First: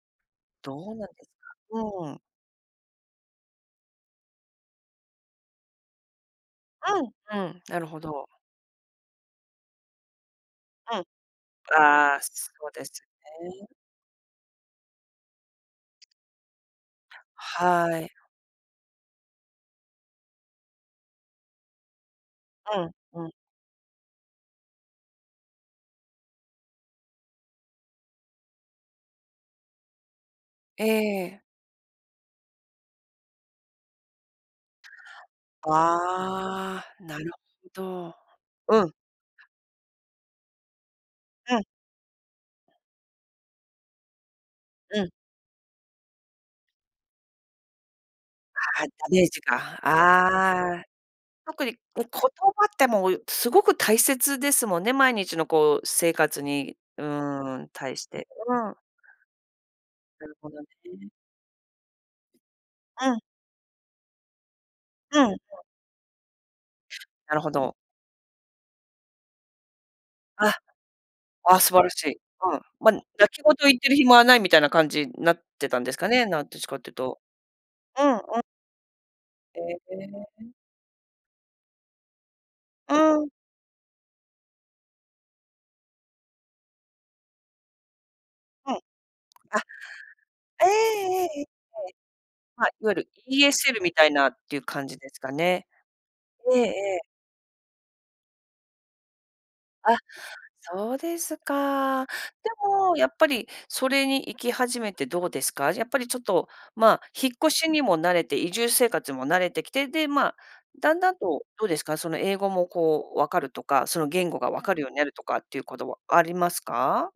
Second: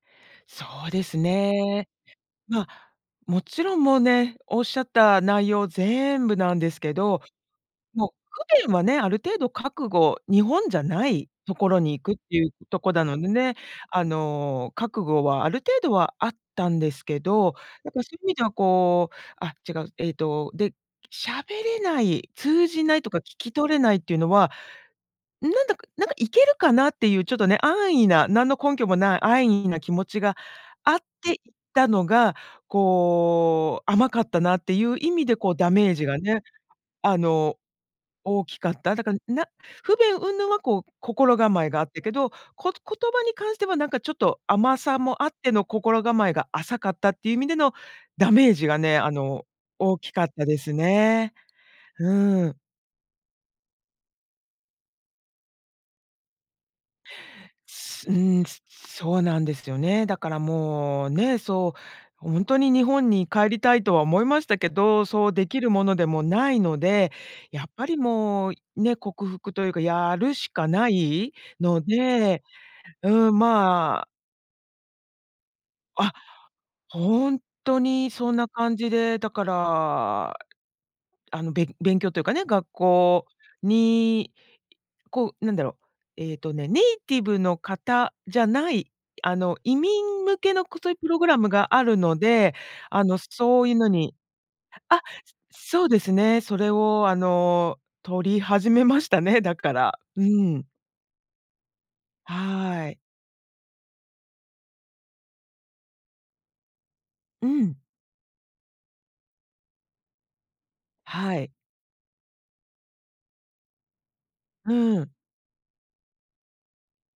そどううでなんすですか？ね。うん。ま、勿論、もうね、おっしゃった内容全部なんですけうど、ん、うん、なるほもう、ど。不便はね、ある程度覚悟日本じゃうん。ない所に行あくっあ、て言うそうとですこだなのでね、ね。あの、覚悟はある程度はあったんですけど、なんはか、そうい。言う意味では、こうあ、違う、えっとで、喋れない、通うじん、ないとか、聞うん。き取れないって言うのは、なんだか、なんか、いけるかなっていう、ちょっとね、安易な、何の根拠もない安易な気持ちがえあっていえ。たのが、こう、甘かったなって言う意味で、こう、ダメージがね、ああ、あなるの、ほど。大きかっうん。た。だから、な不便云々は、こう、心うん。構えがあったけど、こ言葉に関しては、なんか、ちょっと、甘さうん。もあっての心構えが浅かったって言う意味でのダメージがああ、ね、ダあメージの、か。大きかったですああ。ね。特に、え、言葉うーん。って、もう凄く大切ですもんね、毎日の、こう、生活に、うーん、対しうて。ーん、うん。そうなんですよね。だなかるらほどもう、ね。ね、そう、ほんとに日本うん。に帰りたいとは思いましたけど、うん、そう出そ来う。るものでもないので、なるほやっど。ぱりもう、ね、克服というか、やるしあ。かないあ、素の晴らしい。で。うん。ま、泣うーん、き言言ってるまあ暇はないみたいな感じ、なってたんですかあ、ね、なんどっちかって言うと。ほんとうにん-うそんな感じで、だかえら、え。あの、勉勉強と言うかね、学うー校ん。に、こう、何だろう、えっとね、ネイティブの方じゃなうん。い、あの、あ、移民向けの、ええこ、そう言うプロえグラえええ、ムがあはい。るので、はい、あ夜。の、そういう ESL のみたいになっていう感じあ、ですかね。そうですね、そええれええ。を、あの、取り始めましたね、だかあ、ら。うーん。そうですか。ではもい。やっぱり、それに行き始めてどうですか？じゃ、やっぱり、ちょっと、ま、引っう越しにん。も慣れて、移住生活も慣れてきて、で、ま、だんだんはと、い。どうですか？その英語も、こう、分かるとか、その、言語が分うかるようになん。るとかっていう事はありますか？